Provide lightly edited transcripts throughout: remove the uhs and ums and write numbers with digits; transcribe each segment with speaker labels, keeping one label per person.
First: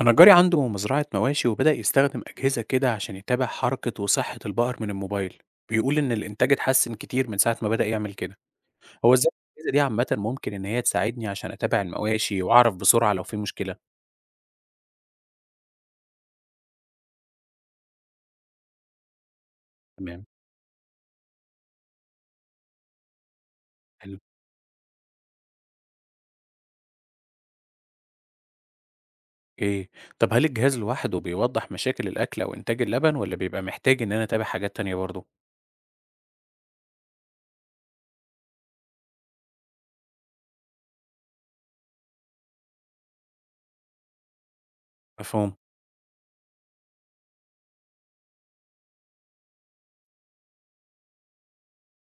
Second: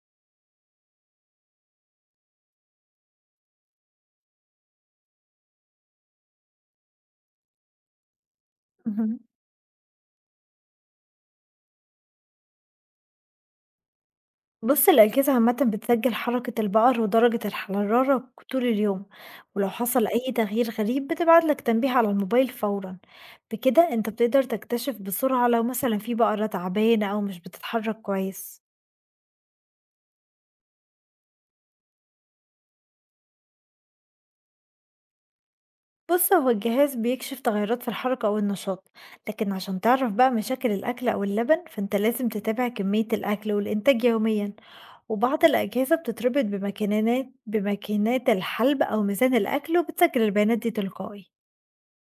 Speaker 1: أنا جاري عنده مزرعة مواشي وبدأ يستخدم أجهزة كده عشان يتابع حركة وصحة البقر من الموبايل. بيقول إن الإنتاج اتحسن كتير من ساعة ما بدأ يعمل كده. هو
Speaker 2: اهم.
Speaker 1: إزاي الأجهزة دي عامة ممكن إن هي تساعدني عشان أتابع المواشي وأعرف بسرعة لو في مشكلة؟
Speaker 2: بُص الأجهزة عامةً بتسجل حركة البقر ودرجة الحرارة طول اليوم، ولو حصل
Speaker 1: تمام.
Speaker 2: أي تغيير غريب بتبعت لك تنبيه على الموبايل فورًا، بكده أنت
Speaker 1: حلو.
Speaker 2: بتقدر تكتشف بسرعة لو مثلًا في بقرة تعبانة أو مش بتتحرك كويس.
Speaker 1: إيه؟ طب هل الجهاز لوحده بيوضح مشاكل الأكل أو إنتاج اللبن ولا بيبقى محتاج إن أنا أتابع حاجات تانية برضه؟
Speaker 2: بص هو الجهاز بيكشف تغيرات في الحركة أو النشاط، لكن عشان تعرف بقى مشاكل الأكل أو اللبن فأنت لازم تتابع كمية الأكل والإنتاج يوميا. وبعض
Speaker 1: مفهوم.
Speaker 2: الأجهزة بتتربط بماكينات الحلب أو ميزان الأكل وبتسجل البيانات دي تلقائي.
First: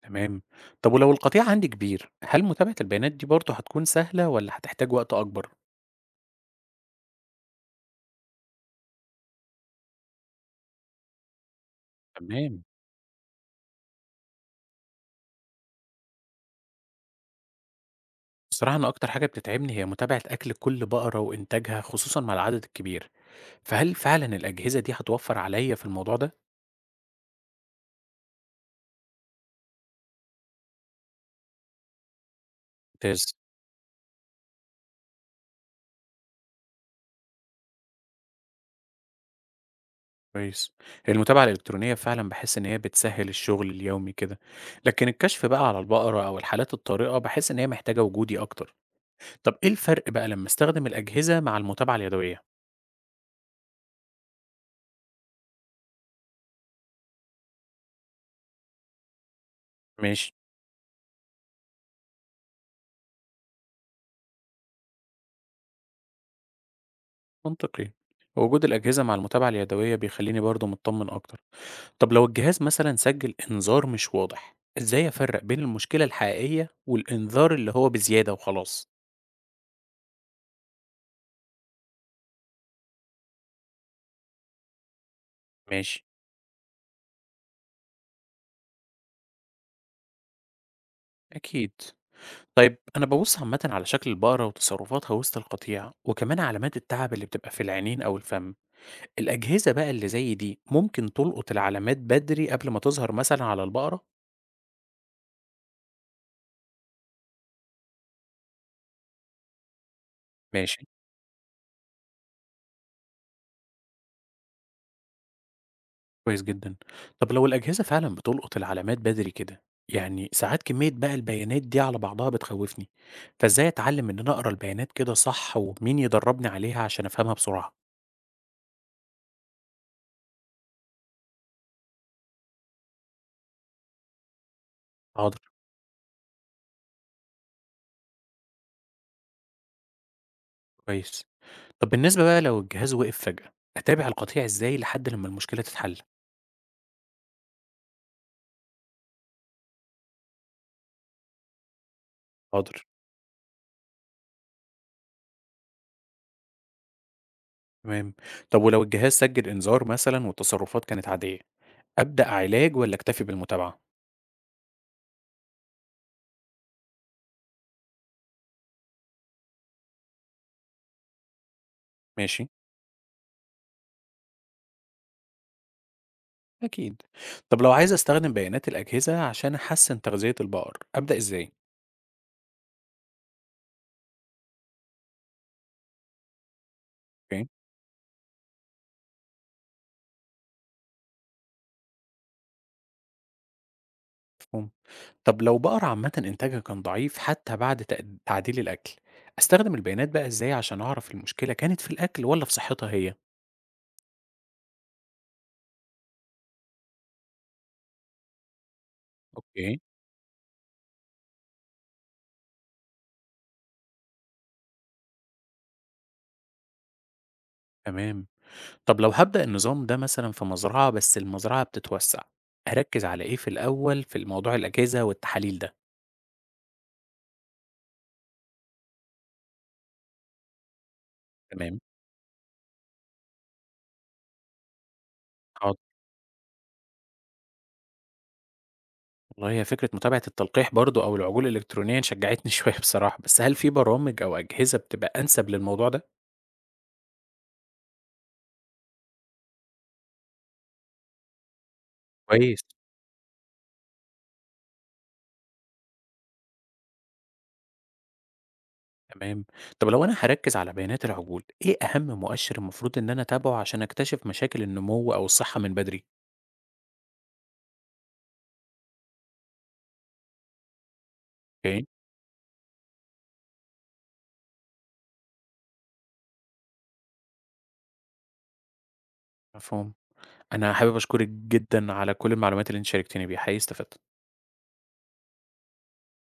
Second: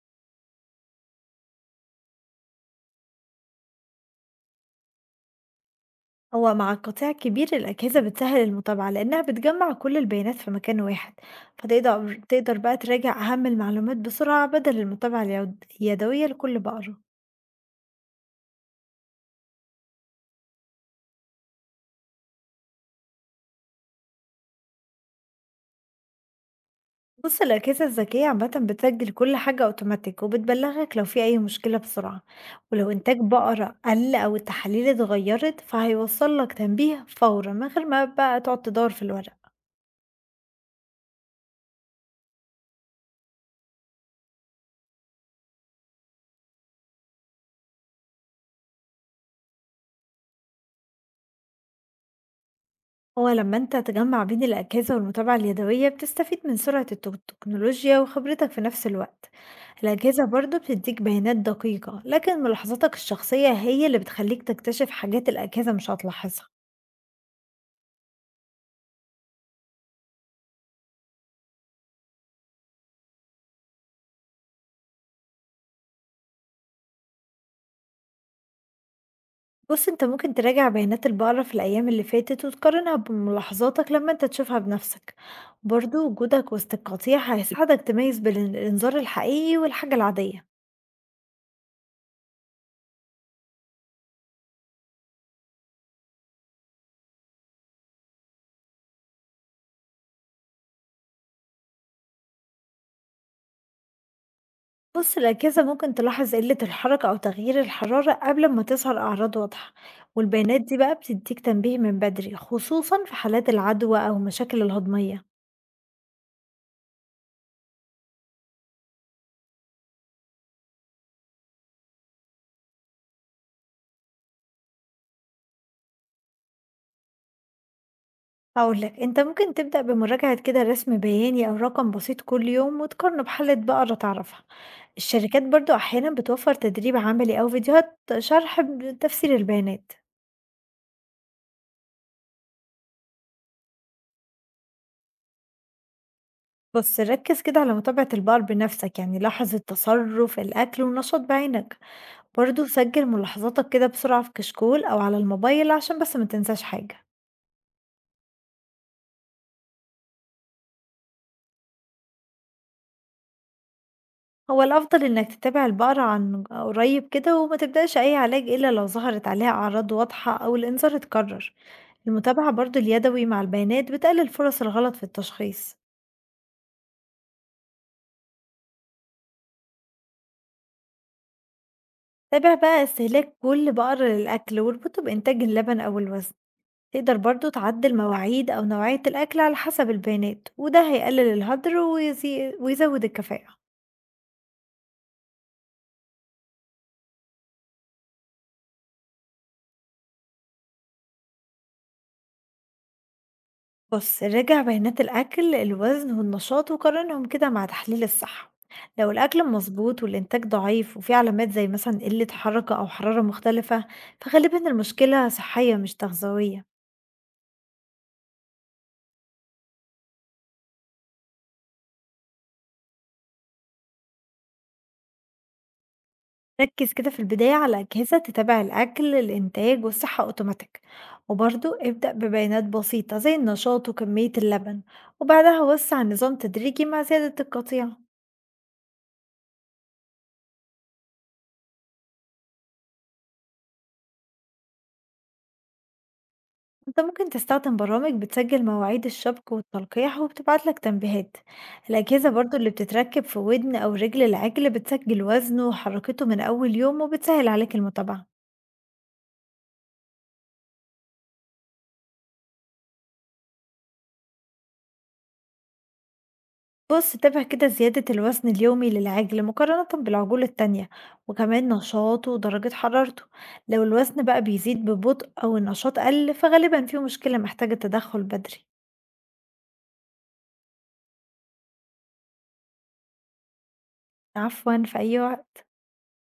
Speaker 1: تمام. طب ولو القطيع عندي كبير هل متابعة البيانات دي برضه هتكون سهلة ولا هتحتاج وقت أكبر؟
Speaker 2: هو مع القطاع الكبير الأجهزة بتسهل المتابعة لأنها بتجمع كل البيانات في مكان واحد، فتقدر
Speaker 1: تمام.
Speaker 2: بقى تراجع أهم المعلومات بسرعة بدل المتابعة اليدوية لكل بقرة.
Speaker 1: بصراحة أنا أكتر حاجة بتتعبني هي متابعة أكل كل بقرة وإنتاجها خصوصا مع العدد الكبير، فهل فعلا الأجهزة دي هتوفر عليا في الموضوع ده؟
Speaker 2: بص الأجهزة الذكية عامة بتسجل كل حاجة أوتوماتيك وبتبلغك لو في أي مشكلة بسرعة، ولو إنتاج
Speaker 1: ممتاز.
Speaker 2: بقرة قل أو التحاليل اتغيرت فهيوصل لك تنبيه فورا من غير ما بقى تقعد تدور في الورق.
Speaker 1: كويس. المتابعة الإلكترونية فعلا بحس إن هي بتسهل الشغل اليومي كده، لكن الكشف بقى على البقرة أو الحالات الطارئة بحس إن هي محتاجة وجودي أكتر، طب إيه الفرق بقى لما أستخدم الأجهزة مع المتابعة اليدوية؟
Speaker 2: هو لما انت تجمع بين الأجهزة والمتابعة اليدوية بتستفيد من سرعة التكنولوجيا وخبرتك في نفس الوقت. الأجهزة
Speaker 1: ماشي.
Speaker 2: برضو بتديك بيانات دقيقة لكن ملاحظاتك الشخصية هي اللي بتخليك تكتشف حاجات الأجهزة مش هتلاحظها.
Speaker 1: منطقي. وجود الأجهزة مع المتابعة اليدوية بيخليني برضه مطمن أكتر. طب لو الجهاز مثلا سجل إنذار مش واضح، إزاي أفرق بين المشكلة الحقيقية والإنذار اللي هو بزيادة وخلاص؟
Speaker 2: بُص، أنت ممكن تراجع بيانات البقرة في الأيام اللي فاتت وتقارنها بملاحظاتك لما أنت تشوفها بنفسك،
Speaker 1: ماشي،
Speaker 2: برضه وجودك وسط القطيع هيساعدك تميز بين الإنذار الحقيقي والحاجة العادية.
Speaker 1: أكيد. طيب أنا ببص عامة على شكل البقرة وتصرفاتها وسط القطيع، وكمان علامات التعب اللي بتبقى في العينين أو الفم. الأجهزة بقى اللي زي دي ممكن تلقط العلامات بدري قبل ما تظهر مثلا على البقرة؟
Speaker 2: بُص الأجهزة ممكن تلاحظ قلة الحركة أو تغيير الحرارة قبل ما تظهر أعراض واضحة، والبيانات دي
Speaker 1: ماشي.
Speaker 2: بقى بتديك تنبيه من بدري خصوصًا في حالات العدوى أو مشاكل الهضمية.
Speaker 1: كويس جدًا. طب لو الأجهزة فعلًا بتلقط العلامات بدري كده، يعني ساعات كمية بقى البيانات دي على بعضها بتخوّفني، فإزاي أتعلم إن أنا أقرا البيانات كده صح ومين يدربني عليها عشان أفهمها بسرعة؟
Speaker 2: هاقول لك أنت ممكن تبدأ بمراجعة كده رسم بياني أو رقم بسيط كل يوم وتقارنه بحالة بقرة تعرفها.
Speaker 1: حاضر،
Speaker 2: الشركات برضو أحيانا بتوفر تدريب عملي أو فيديوهات شرح بتفسير البيانات.
Speaker 1: كويس. طب بالنسبة بقى لو الجهاز وقف فجأة، أتابع القطيع إزاي لحد لمّا المشكلة تتحل؟
Speaker 2: بس ركز كده على متابعة البقر بنفسك، يعني لاحظ التصرف الأكل والنشاط بعينك. برضو
Speaker 1: حاضر،
Speaker 2: سجل ملاحظاتك كده بسرعة في كشكول أو على الموبايل عشان بس ما تنساش حاجة.
Speaker 1: تمام. طب ولو الجهاز سجّل إنذار مثلًا والتصرفات كانت عادية، أبدأ علاج والّا أكتفي بالمتابعة؟
Speaker 2: هو الأفضل إنك تتابع البقرة عن قريب كده وما تبدأش أي علاج إلا لو ظهرت عليها أعراض واضحة أو الإنذار اتكرر.
Speaker 1: ماشي،
Speaker 2: المتابعة برضو اليدوي مع البيانات بتقلل فرص الغلط في التشخيص.
Speaker 1: أكيد. طب لو عايز أستخدم بيانات الأجهزة عشان أحسّن تغذية البقر، أبدأ إزاي؟
Speaker 2: تابع بقى استهلاك كل بقر للأكل واربطه بإنتاج اللبن أو الوزن. تقدر برضو تعدل مواعيد أو نوعية الأكل على حسب البيانات وده هيقلل الهدر ويزود الكفاءة.
Speaker 1: مفهوم. طب لو بقر عامة إنتاجها كان ضعيف حتى بعد تعديل الأكل، أستخدم البيانات بقى إزاي عشان أعرف المشكلة كانت في الأكل ولا في صحتها هي؟
Speaker 2: بص راجع بيانات الأكل الوزن والنشاط وقارنهم كده مع تحليل الصحة. لو الأكل
Speaker 1: اوكي.
Speaker 2: مظبوط والإنتاج ضعيف وفي علامات زي مثلا قلة حركة أو حرارة مختلفة فغالبا المشكلة صحية مش تغذوية.
Speaker 1: تمام. طب لو هبدأ النظام ده مثلا في مزرعة بس المزرعة بتتوسع، أركز على إيه في الأول في الموضوع الأجهزة والتحاليل ده؟
Speaker 2: ركز كده في البداية على أجهزة تتابع الأكل الإنتاج والصحة أوتوماتيك، وبرضو
Speaker 1: تمام.
Speaker 2: ابدأ ببيانات بسيطة زي النشاط وكمية اللبن، وبعدها
Speaker 1: حاضر.
Speaker 2: وسع النظام تدريجي مع زيادة القطيع.
Speaker 1: والله هي فكرة متابعة التلقيح برضو أو العجول الإلكترونية شجعتني شوية بصراحة، بس هل في برامج أو أجهزة بتبقى أنسب للموضوع ده؟
Speaker 2: انت ممكن تستخدم برامج بتسجل مواعيد الشبك والتلقيح وبتبعت لك تنبيهات. الأجهزة برضو
Speaker 1: كويس.
Speaker 2: اللي بتتركب في ودن أو رجل العجل بتسجل وزنه وحركته من أول يوم وبتسهل عليك المتابعة.
Speaker 1: تمام. طب لو أنا هركز على بيانات العجول إيه أهم مؤشر المفروض إن أنا أتابعه عشان أكتشف مشاكل النمو أو الصحة من بدري؟
Speaker 2: بُص، تابع كده زيادة الوزن اليومي للعاجل مقارنة بالعجول التانية، وكمان
Speaker 1: أوكي.
Speaker 2: نشاطه ودرجة حرارته، لو الوزن بقى بيزيد ببطء أو النشاط قل فغالبا في مشكلة محتاجة تدخل بدري.
Speaker 1: مفهوم. أنا حابب أشكرك جدا على كل المعلومات اللي أنت شاركتني بيها حقيقي استفدت.
Speaker 2: عفوا في أي وقت.